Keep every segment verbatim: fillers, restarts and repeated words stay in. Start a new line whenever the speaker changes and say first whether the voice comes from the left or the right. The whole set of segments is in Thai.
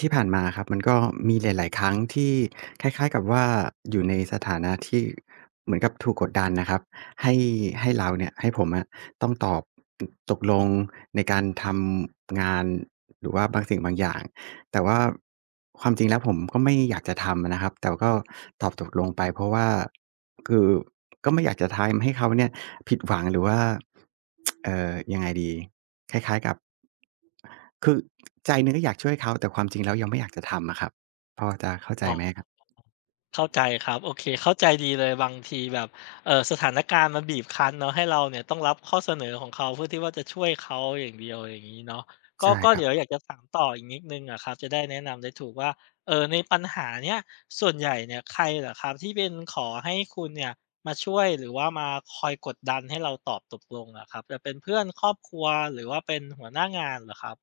right: ที่ผ่านมาครับมันก็มีหลายๆครั้งที่คล้ายๆกับว่าอยู่ในสถานะที่เหมือนกับถูกกดดันนะครับให้ให้เราเนี่ยให้ผมอะต้องตอบตกลงในการทำงานหรือว่าบางสิ่งบางอย่าง แต่ว่าความจริงแล้วผมก็ไม่อยากจะทำอะนะครับแต่ก็ตอบตกลงไปเพราะว่าคือก็ไม่อยากจะทำให้เขาเนี่ยผิดหวังหรือว่าเอ่อยังไงดีคล้ายๆกับคือใจหนึ่งก็อยากช่วยเขาแต่ความจริงแล้วยังไม่อยากจะทำอะครับพอจะเข้าใจ
left: อ๋อ
right: ไหมครับ
left: เข้าใจครับโอเคเข้าใจดีเลยบางทีแบบเออสถานการณ์มันบีบคั้นเนาะให้เราเนี่ยต้องรับข้อเสนอของเขาเพื่อที่ว่าจะช่วยเขาอย่างเดียวอย่างงี้เนาะก็
right: ใช่
left: ก็
right: ครั
left: เดี๋ยวอยา
right: บ
left: กจะถามต่ออีกนิดหนึ่งอะครับจะได้แนะนำได้ถูกว่าเอ่อในปัญหาเนี้ยส่วนใหญ่เนี่ยใครเหรอครับที่เป็นขอให้คุณเนี่ยมาช่วยหรือว่ามาคอยกดดันให้เราตอบตกลงอะครับจะเป็นเพื่อนครอบครัวหรือว่าเป็นหัวหน้างานเหรอครับ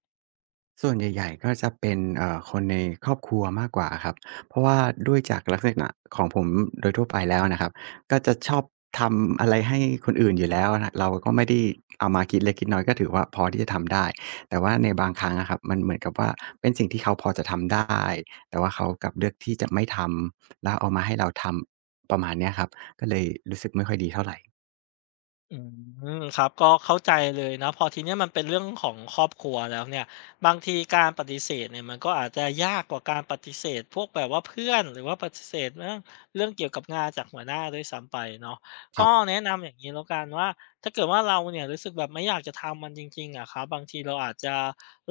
right: ส่วนใหญ่ๆก็จะเป็นเอ่อคนในครอบครัวมากกว่าอะครับเพราะว่าด้วยจากลักษณะของผมโดยทั่วไปแล้วนะครับก็จะชอบทำอะไรให้คนอื่นอยู่แล้วนะเราก็ไม่ได้เอามาคิดเล็กคิดน้อยก็ถือว่าพอที่จะทำได้แต่ว่าในบางครั้งอะครับมันเหมือนกับว่าเป็นสิ่งที่เขาพอจะทำได้แต่ว่าเขากลับเลือกที่จะไม่ทำแล้วเอามาให้เราทำประมาณเนี้ยครับก็เลยรู้สึกไม่ค่อยดีเท่าไร
left: อืมครับก็เข้าใจเลยนะพอทีเนี้ยมันเป็นเรื่องของครอบครัวแล้วเนี่ยบางทีการปฏิเสธเนี่ยมันก็อาจจะยากกว่าการปฏิเสธพวกแบบว่าเพื่อนหรือว่าปฏิเสธเรื่องเรื่องเกี่ยวกับงานจากหัวหน้าด้วยซ้ำไปเนาะ
right: ครั
left: ก็
right: บ
left: แนะนำอย่างนี้แล้วกันว่าถ้าเกิดว่าเราเนี่ยรู้สึกแบบไม่อยากจะทำมันจริงๆอะครับบางทีเราอาจจะ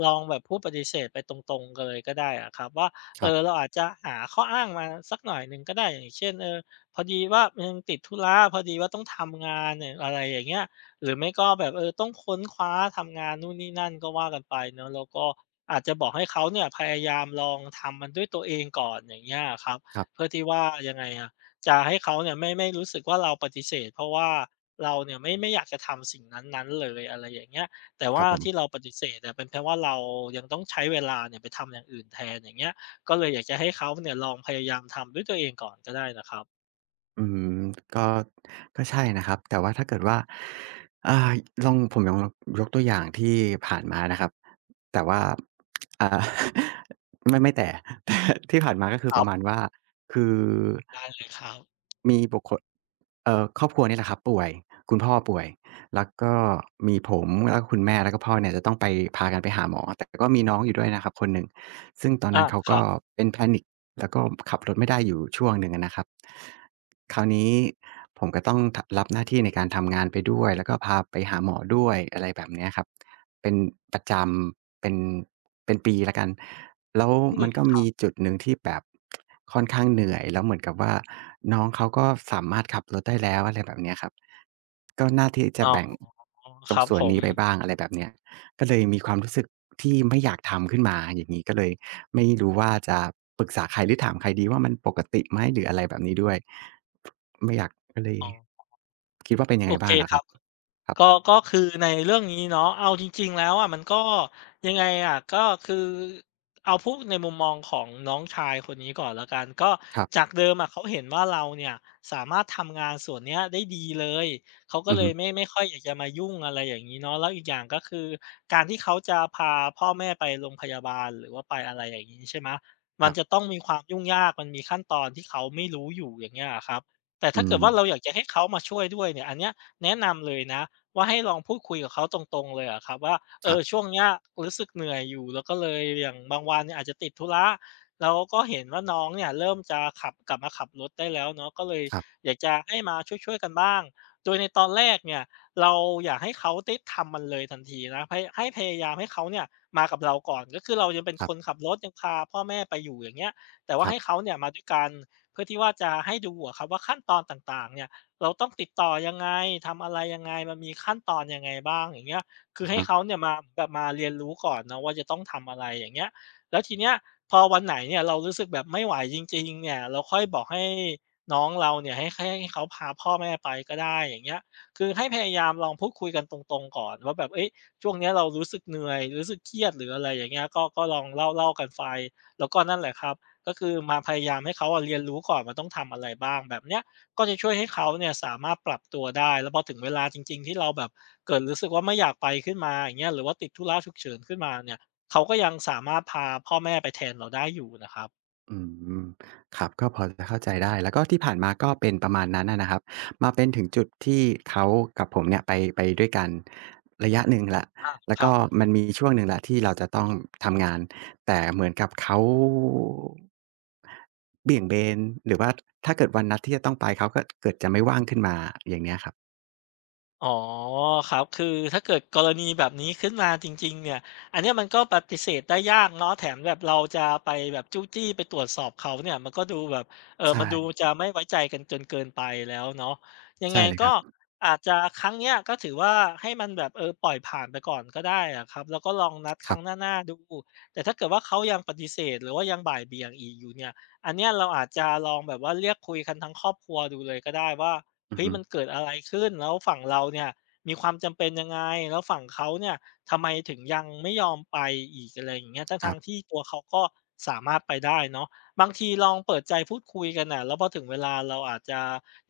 left: ลองแบบพูดปฏิเสธไปตรงๆกันเลยก็ได้อะครับว่า
right: ค
left: เอ
right: รั
left: อเรา
right: บ
left: อาจจะหาข้ออ้างมาสักหน่อยหนึ่งก็ได้อย่างเช่นเออ พอดีว่ายังติดธุระพอดีว่าต้องทำงานเนี่ยอะไรอย่างเงี้ยหรือไม่ก็แบบเออต้องค้นคว้าทำงานนู่นนี่นั่นก็ว่ากันไปเนาะแล้วก็อาจจะบอกให้เขาเนี่ยพยายามลองทำมันด้วยตัวเองก่อนอย่างเงี้ยอะครับ
right: ครั
left: เพื่
right: บ
left: อที่ว่ายังไงอะจะให้เขาเนี่ยไม่ไม่รู้สึกว่าเราปฏิเสธเพราะว่าเราเนี่ยไม่ไม่อยากจะทำสิ่งนั้นๆเลยอะไรอย่างเงี้ยแต่
right: ครั
left: ว่า
right: บผ
left: ที่เรา
right: ม
left: ปฏิเสธเนี่ยเป็นเพราะว่าเรายังต้องใช้เวลาเนี่ยไปทำอย่างอื่นแทนอย่างเงี้ยก็เลยอยากจะให้เขาเนี่ยลองพยายามทำด้วยตัวเองก่อนก็ได้นะครับ
right: อืมก็ก็ใช่นะครับแต่ว่าถ้าเกิดว่าอ่าลองผมลองยกตัวอย่างที่ผ่านมานะครับแต่ว่าอ่า ไม่ไม่แต่ แต่ที่ผ่านมาก็คื
left: ค
right: อป
left: รั
right: ระมาณ
left: บ
right: ว่าคือ
left: ได้เลยครับ
right: มีบุคคลเอ่อครอบครัวนี่แหละครับป่วยคุณพ่อป่วยแล้วก็มีผมแล้วก็คุณแม่แล้วก็พ่อเนี่ยจะต้องไปพากันไปหาหมอแต่ก็มีน้องอยู่ด้วยนะครับคนหนึ่งซึ่งตอนนั้
left: อา
right: นเขา
left: ค
right: ก็
left: รับ
right: เป็น panic แล้วก็ขับรถไม่ได้อยู่ช่วงหนึ่งอะนะครับคราวนี้ผมก็ต้องทรับหน้าที่ในการทำงานไปด้วยแล้วก็พาไปหาหมอด้วยอะไรแบบเนี้ยครับเป็นประจำเป็นเป็นปีแล้วกันแล้ว
left: อื
right: มันก็
left: ม
right: มีจุดหนึ่งที่แบบค่อนข้างเหนื่อยแล้วเหมือนกับว่าน้องเขาก็สามารถขับรถได้แล้วอะไรแบบเนี้ยครับก็น่าที่จะ
left: อ๋อ
right: แบ่งต
left: ค
right: รง
left: รับ
right: ส่ว
left: ผ
right: น
left: ม
right: นี้ไปบ้างอะไรแบบเนี้ย ก็เลยมีความรู้สึกที่ไม่อยากทำขึ้นมาอย่างงี้ก็เลยไม่รู้ว่าจะปรึกษาใครหรือถามใครดีว่ามันปกติไหมหรืออะไรแบบนี้ด้วยไม่อยากก็เลย
left: อ๋อ
right: คิดว่าเป็นยัง
left: โอ
right: ไง
left: เค
right: บ้างล่ะ
left: ค
right: ค
left: รั
right: รับ
left: บ
right: ครับ
left: ก็ก็คือในเรื่องนี้เนาะเอาจริงๆแล้วอะมันก็ยังไงอะก็คือเอาพูดในมุมมองของน้องชายคนนี้ก่อนแล้วกันก็
right: ครั
left: จา
right: บ
left: กเดิมอะเขาเห็นว่าเราเนี่ยสามารถทำงานส่วนเนี้ยได้ดีเลยเขาก็
right: อือ
left: เล
right: ฮึ
left: ยไม่ไม่ค่อยอยากจะมายุ่งอะไรอย่างงี้เนาะแล้วอีกอย่างก็คือการที่เขาจะพาพ่อแม่ไปโรงพยาบาลหรือว่าไปอะไรอย่างงี้ใช่ไหม
right: ค
left: มัน
right: รั
left: จะ
right: บ
left: ต้องมีความยุ่งยากมันมีขั้นตอนที่เขาไม่รู้อยู่อย่างเงี้ยอะครับแต่
right: อื
left: ถ้า
right: ม
left: เกิดว่าเราอยากจะให้เขามาช่วยด้วยเนี่ยอันเนี้ยแนะนำเลยนะ ว่าให้ลองพูดคุยกับเขาตรงๆเลยอะครับว่าเอ
right: ครั
left: อช่ว
right: บ
left: งเนี้ยรู้สึกเหนื่อยอยู่แล้วก็เลยอย่างบางวันเนี่ยอาจจะติดธุระแล้วก็เห็นว่าน้องเนี่ยเริ่มจะขับกลับมาขับรถได้แล้วเนาะก็เลย
right: ครับ
left: อยากจะให้มาช่วยๆกันบ้างโดยในตอนแรกเนี่ยเราอยากให้เขาได้ทำมันเลยทันทีนะให้ให้พยายามให้เขาเนี่ยมากับเราก่อนก็คือเรายังเป็น
right: ค
left: ค
right: รั
left: น
right: บ
left: ขับรถยังพาพ่อแม่ไปอยู่อย่างเงี้ยแต่ว่า
right: ครั
left: ให้
right: บ
left: เขาเนี่ยมาด้วยกันเพื่อที่ว่าจะให้ดูอะครับว่าขั้นตอนต่างๆเนี่ย เราต้องติดต่อยังไงทำอะไรยังไงมันมีขั้นตอนยังไงบ้างอย่างเงี้ยคือ
right: อะ
left: ให้
right: ฮะ
left: เขาเนี่ยมาแบบมาเรียนรู้ก่อนเนาะว่าจะต้องทำอะไรอย่างเงี้ย แล้วทีเนี้ยพอวันไหนเนี่ยเรารู้สึกแบบไม่ไหวจริงๆเนี่ยเราค่อยบอกให้น้องเราเนี่ยให้ให้ให้เขาพาพ่อแม่ไปก็ได้อย่างเงี้ยคือให้พยายามลองพูดคุยกันตรงๆก่อนว่าแบบเฮ้ยช่วงเนี้ยเรารู้สึกเหนื่อยรู้สึกเครียดหรืออะไรอย่างเงี้ยก็ก็ลองเล่าๆกันไปแล้วก็นั่นแหละครับก็คือมาพยายามให้เขาอะเรียนรู้ก่อนว่าต้องทำอะไรบ้างแบบเนี้ย ก็จะช่วยให้เขาเนี่ยสามารถปรับตัวได้ แล้วพอถึงเวลาจริงๆที่เราแบบเกิดรู้สึกว่าไม่อยากไปขึ้นมาอย่างเงี้ยหรือว่าติดธุระฉุกเฉินขึ้นมาเนี่ยเขาก็ยังสามารถพาพ่อแม่ไปแทนเราได้อยู่นะครับ
right: อืมครับก็พอจะเข้าใจได้แล้วก็ที่ผ่านมาก็เป็นประมาณนั้นอะนะครับมาเป็นถึงจุดที่เขากับผมเนี่ยไปไปด้วยกันระยะหนึ่งแล้ว
left: อา
right: แล้
left: ค
right: ว
left: รั
right: ก็
left: บ
right: มันมีช่วงหนึ่งแล้วที่เราจะต้องทำงานแต่เหมือนกับเขาเบี่ยงเบนหรือว่าถ้าเกิดวันนัดที่จะต้องไปเขาก็เกิดจะไม่ว่างขึ้นมาอย่างเงี้ยครับ
left: อ๋อครับคือถ้าเกิดกรณีแบบนี้ขึ้นมาจริงๆเนี่ยอันเนี้ยมันก็ปฏิเสธได้ยากเนาะแถมแบบเราจะไปแบบจู้จี้ไปตรวจสอบเขาเนี่ยมันก็ดูแบบเอ่อมันดู
right: ใช่
left: จะไม่ไว้ใจกันจนเกินไปแล้วเนาะยังไง
right: ใช่เลยค
left: ก็
right: รับ
left: อาจจะครั้งเนี้ยก็ถือว่าให้มันแบบเออปล่อยผ่านไปก่อนก็ได้อะครับแล้วก็ลองนัดค
right: ค
left: รั้
right: รั
left: ง
right: บ
left: หน้าๆดูแต่ถ้าเกิดว่าเขายังปฏิเสธหรือว่ายังบ่ายเบี่ยงอีกอยู่เนี่ยอันเนี้ยเราอาจจะลองแบบว่าเรียกคุยกันทั้งครอบครัวดูเลยก็ได้ว่า
right: อือ
left: เฮ้ย
right: ฮึ
left: มันเกิดอะไรขึ้นแล้วฝั่งเราเนี่ยมีความจำเป็นยังไงแล้วฝั่งเขาเนี่ยทำไมถึงยังไม่ยอมไปอีกอะไรอย่างเงี้ย
right: ครั
left: ทั้ง
right: บ
left: ๆที่ตัวเขาก็สามารถไปได้เนาะบางทีลองเปิดใจพูดคุยกันน่ะแล้วพอถึงเวลาเราอาจจะ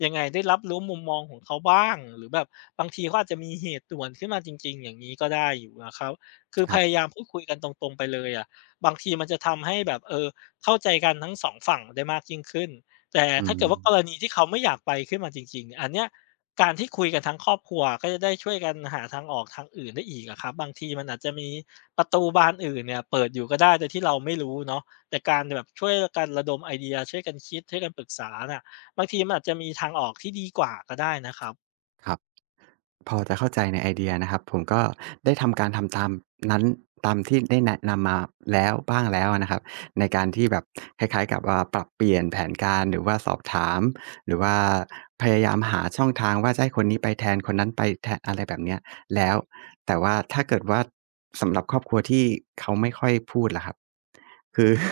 left: ยังไงได้รับรู้มุมมองของเขาบ้างหรือแบบบางทีเขาอาจจะมีเหตุด่วนขึ้นมาจริงๆอย่างงี้ก็ได้อยู่นะครับคือ
right: ค
left: พ
right: รับ
left: ยายามพูดคุยกันตรงๆไปเลยอะบางทีมันจะทำให้แบบเออเข้าใจกันทั้งสองฝั่งได้มากยิ่งขึ้น แต่
right: อื
left: ถ้า
right: ม
left: เกิดว่ากรณีที่เขาไม่อยากไปขึ้นมาจริงๆอันเนี้ยการที่คุยกันทั้งครอบครัวก็จะได้ช่วยกันหาทางออกทางอื่นได้อีกอะครับบางทีมันอาจจะมีประตูบานอื่นเนี่ยเปิดอยู่ก็ได้โดยที่เราไม่รู้เนาะแต่การแบบช่วยกันระดมไอเดียช่วยกันคิดช่วยกันปรึกษาน่ะบางทีมันอาจจะมีทางออกที่ดีกว่าก็ได้นะครับ
right: ครับพอจะเข้าใจในไอเดียนะครับผมก็ได้ทำการทำตามนั้นตามที่ได้แนะนำมาแล้วบ้างแล้วนะครับในการที่แบบคล้ายๆกับว่าปรับเปลี่ยนแผนการหรือว่าสอบถามหรือว่าพยายามหาช่องทางว่าจะให้คนนี้ไปแทนคนนั้นไปแทนอะไรแบบเนี้ยแล้วแต่ว่าถ้าเกิดว่าสำหรับครอบครัวที่เขาไม่ค่อยพูดล่ะครับคือ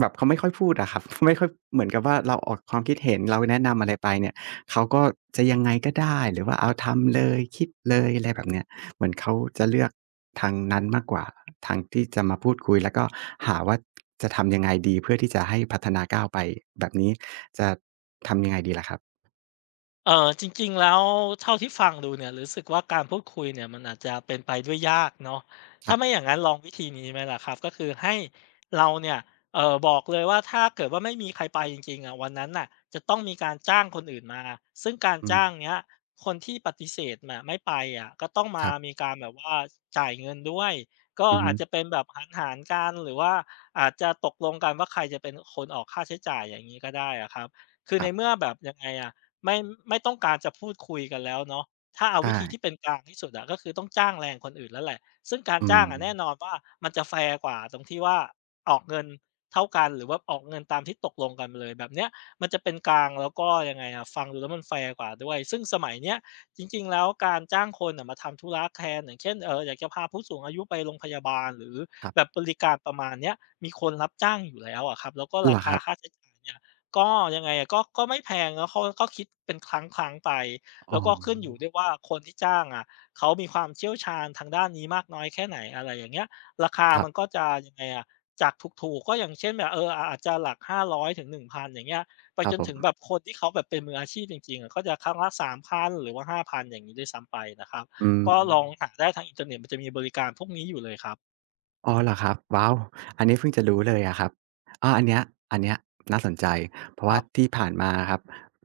right: แบบเขาไม่ค่อยพูดอะครับ ไม่ค่อยเหมือนกับว่าเราออกความคิดเห็นเราแนะนำอะไรไปเนี่ยเขาก็จะยังไงก็ได้หรือว่าเอาทำเลยคิดเลยอะไรแบบเนี้ยเหมือนเขาจะเลือกทางนั้นมากกว่าทางที่จะมาพูดคุยแล้วก็หาว่าจะทำยังไงดีเพื่อที่จะให้พัฒนาก้าวไปแบบนี้จะทำยังไงดีล่ะครับ
left: เออจริงๆแล้วเท่าที่ฟังดูเนี่ยรู้สึกว่าการพูดคุยเนี่ยมันอาจจะเป็นไปด้วยยากเนาะ
right: ครั
left: ถ้าไม่อ
right: บ
left: ย่างงั้นลองวิธีนี้ไหมล่ะครับก็คือให้เราเนี่ยเออบอกเลยว่าถ้าเกิดว่าไม่มีใครไปจริงๆอะวันนั้นน่ะจะต้องมีการจ้างคนอื่นมาซึ่งการ
right: อืม
left: จ้างเนี้ยคนที่ปฏิเสธมาไม่ไปอะก็ต้อง
right: ค
left: มา
right: รับ
left: มีการแบบว่าจ่ายเงินด้วยก็
right: อื
left: อาจ
right: ม
left: จะเป็นแบบหารๆกันหรือว่าอาจจะตกลงกันว่าใครจะเป็นคนออกค่าใช้จ่ายอย่างนี้ก็ได้อะครับคือ
right: ค
left: ใน
right: รั
left: เมื่
right: บ
left: อแบบยังไงอะ ไม่ไม่ต้องการจะพูดคุยกันแล้วเนาะถ้าเอา
right: ใช่
left: วิธีที่เป็นกลางที่สุดอะก็คือต้องจ้างแรงคนอื่นแล้วแหละซึ่งการ
right: อื
left: จ้า
right: ม
left: งอะแน่นอนว่ามันจะแฟร์กว่าตรงที่ว่าออกเงินเท่ากันหรือว่าออกเงินตามที่ตกลงกันเลยแบบเนี้ยมันจะเป็นกลางแล้วก็ยังไงอะฟังดูแล้วมันแฟร์กว่าด้วยซึ่งสมัยเนี้ยจริงๆแล้วการจ้างคนน่ะมาทำธุระแทนอย่างเช่นเอ่ออยากจะพาผู้สูงอายุไปโรงพยาบาลหรือ
right: ครั
left: แบบ
right: บ
left: บริการประมาณเนี้ยมีคนรับจ้างอยู่แล้วอะครับแล้วก็
right: เหร
left: รา
right: อค
left: คา
right: รับ
left: ค่าใช้จ่ายเนี่ย ก็ยังไงอะก็ก็ไม่แพงแล้วเขาก็คิดเป็นครั้งๆไป
right: อ๋อ
left: แล้วก็ขึ้นอยู่ด้วยว่าคนที่จ้างอะเขามีความเชี่ยวชาญทางด้านนี้มากน้อยแค่ไหนอะไรอย่างเงี้ยราคา
right: ครั
left: มั
right: บ
left: นก็จะยังไงอะจากถูกๆก็อย่างเช่นแบบเอออาอาจจะหลักห้าร้อยถึงหนึ่งพันอย่างเงี้ยไป
right: ครั
left: จ
right: บ
left: น
right: ผ
left: ถึงแบ
right: ม
left: บคนที่เขาแบบเป็นมืออาชีพจริงๆอะก็จะครั้งละสามพันหรือว่าห้าพันอย่างนี้ด้วยซ้ำไปนะครับ
right: อืม
left: ก็ลองหาได้ทางอินเทอร์เน็ตมันจะมีบริการพวกนี้อยู่เลยครับ
right: อ๋อเหรอครับว้าวอันนี้เพิ่งจะรู้เลยอะครับอาอันเนี้ยอันเนี้ยน่าสนใจเพราะ
left: ค
right: ว่า
left: รับ
right: ที่ผ่านมาอครับ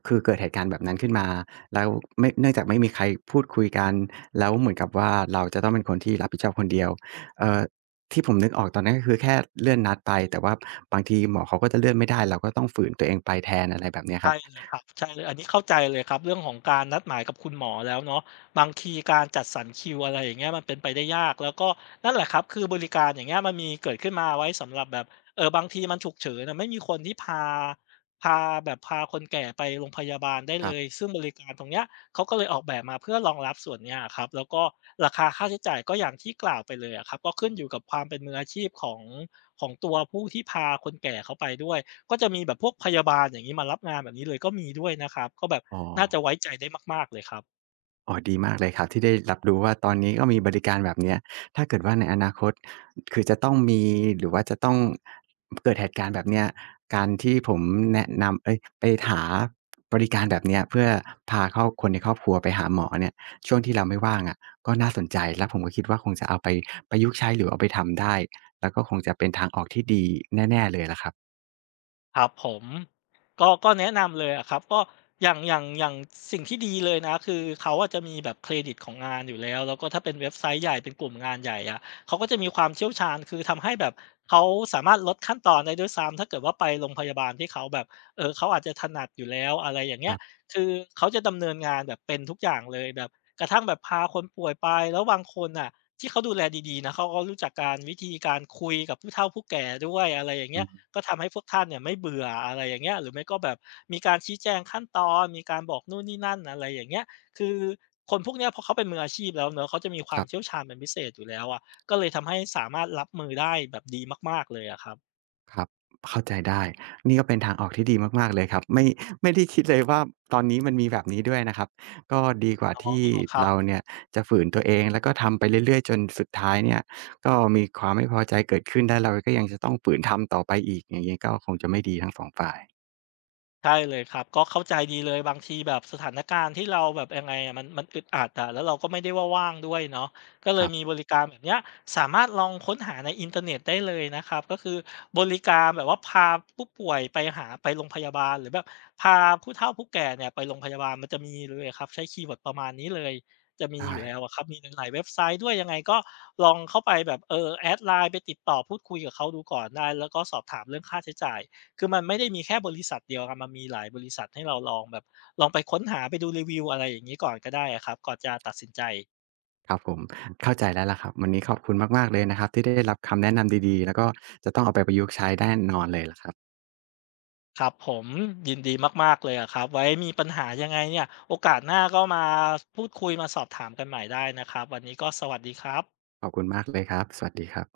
right: คือเกิดเหตุการณ์แบบนั้นขึ้นมาแล้วไม่เนื่องจากไม่มีใครพูดคุยกันแล้วเหมือนกับว่าเราจะต้องเป็นคนที่รับผิดชอบคนเดียวเอ่อที่ผมนึกออกตอนนั้นก็คือแค่เลื่อนนัดไปแต่ว่าบางทีหมอเขาก็จะเลื่อนไม่ได้เราก็ต้องฝืนตัวเองไปแทนอะไรแบบเนี้ยค
left: ใช่
right: รับ
left: เลยครับใช่เลยอันนี้เข้าใจเลยครับเรื่องของการนัดหมายกับคุณหมอแล้วเนาะบางทีการจัดสรรคิวอะไรอย่างเงี้ยมันเป็นไปได้ยากแล้วก็นั่นแหละครับคือบริการอย่างเงี้ยมันมีเกิดขึ้นมาไว้สำหรับแบบเอ่อบางทีมันฉุกเฉินอะไม่มีคนที่พาพาแบบพาคนแก่ไปโรงพยาบาลได้
right: ค
left: เล
right: รั
left: ย
right: บ
left: ซึ่งบริการตรงเนี้ยเขาก็เลยออกแบบมาเพื่อรองรับส่วนเนี้ยอะครับแล้วก็ราคาค่าใช้จ่ายก็อย่างที่กล่าวไปเลยอะครับก็ขึ้นอยู่กับความเป็นมืออาชีพของของตัวผู้ที่พาคนแก่เขาไปด้วย ก็จะมีแบบพวกพยาบาลอย่างนี้มารับงานแบบนี้เลยก็มีด้วยนะครับก็แบบ
right: อ๋อ
left: น่าจะไว้ใจได้มากๆเลยครับ
right: อ๋อดีมากเลยครับที่ได้รับรู้ว่าตอนนี้ก็มีบริการแบบเนี้ยถ้าเกิดว่าในอนาคตคือจะต้องมีหรือว่าจะต้องเกิดเหตุการณ์แบบเนี้ยการที่ผมแนะนำเอ๊ยไปหาบริการแบบเนี้ยเพื่อพาครอบคนในครอบครัวไปหาหมอเนี่ยช่วงที่เราไม่ว่างอะก็น่าสนใจแล้วผมก็คิดว่าคงจะเอาไปประยุกต์ใช้หรือเอาไปทำได้แล้วก็คงจะเป็นทางออกที่ดีแน่ๆเลยล่ะครับ
left: ครับผมก็ก็แนะนำเลยอะครับก็อย่างอย่างอย่างสิ่งที่ดีเลยนะคือเขาอะจะมีแบบเครดิตของงานอยู่แล้วแล้วก็ถ้าเป็นเว็บไซต์ใหญ่เป็นกลุ่มงานใหญ่อะเขาก็จะมีความเชี่ยวชาญคือทำให้แบบเขาสามารถลดขั้นตอนได้ด้วยซ้ำถ้าเกิดว่าไปโรงพยาบาลที่เขาแบบเอ่อเขาอาจจะถนัดอยู่แล้วอะไรอย่าง
right: ค
left: เงี้ย
right: รับ
left: คือเขาจะดำเนินงานแบบเป็นทุกอย่างเลยแบบกระทั่งแบบพาคนป่วยไปแล้วบางคนน่ะที่เขาดูแลดีๆนะเขาก็รู้จักการวิธีการคุยกับผู้เฒ่าผู้แก่ด้วยอะไรอย่าง
right: อื
left: เงี้ย
right: ม
left: ก็ทำให้พวกท่านเนี่ยไม่เบื่ออะไรอย่างเงี้ยหรือไม่ก็แบบมีการชี้แจงขั้นตอนมีการบอกนู่นนี่นั่นอะไรอย่างเงี้ยคือคนพวกเนี้ยพอเขาเป็นมืออาชีพแล้วเนาะเขาจะมีค
right: ค
left: วาม
right: รับ
left: เชี่ยวชาญเป็นพิเศษอยู่แล้วอะก็เลยทำให้สามารถรับมือได้แบบดีมากๆเลยอะครับ
right: ครับเข้าใจได้นี่ก็เป็นทางออกที่ดีมากๆเลยครับไม่ไม่ได้คิดเลยว่าตอนนี้มันมีแบบนี้ด้วยนะครับก็ดีกว่า
left: อ๋อ
right: ที่
left: ครับ
right: เราเนี่ยจะฝืนตัวเองแล้วก็ทำไปเรื่อยๆจนสุดท้ายเนี่ยก็มีความไม่พอใจเกิดขึ้นแล้วเราก็ยังจะต้องฝืนทำต่อไปอีกอย่างงี้ก็คงจะไม่ดีทั้งสองฝ่าย
left: ใช่เลยครับก็เข้าใจดีเลยบางทีแบบสถานการณ์ที่เราแบบยังไงอะมันมันอึดอัดอะแล้วเราก็ไม่ได้ว่าว่างด้วยเนาะก็เล
right: ค
left: ย
right: รั
left: มีบ
right: บ
left: ริการแบบเนี้ยสามารถลองค้นหาในอินเทอร์เน็ตได้เลยนะครับก็คือบริการแบบว่าพาผู้ป่วยไปหาไปโรงพยาบาลหรือแบบพาผู้เฒ่าผู้แก่เนี่ยไปโรงพยาบาลมันจะมีเลยครับใช้คีย์เวิร์ดประมาณนี้เลยจะมีอ
right: ได้
left: ยู่แล้วอะครับมีหลายๆเว็บไซต์ด้วยยังไงก็ลองเข้าไปแบบเออแอดไลน์ไปติดต่อพูดคุยกับเขาดูก่อนได้แล้วก็สอบถามเรื่องค่าใช้จ่าย คือมันไม่ได้มีแค่บริษัทเดียวครับมันมีหลายบริษัทให้เราลองแบบลองไปค้นหาไปดูรีวิวอะไรอย่างงี้ก่อนก็ได้อะครับก่อนจะตัดสินใจ
right: ครับผมเข้าใจแล้วล่ะครับวันนี้ขอบคุณมากๆเลยนะครับที่ได้รับคำแนะนำดีๆแล้วก็จะต้องเอาไปประยุกต์ใช้แน่นอนเลยล่ะครับ
left: ครับผมยินดีมากๆเลยอะครับไว้มีปัญหายังไงเนี่ยโอกาสหน้าก็มาพูดคุยมาสอบถามกันใหม่ได้นะครับวันนี้ก็สวัสดีครับ
right: ขอบคุณมากเลยครับสวัสดีครับ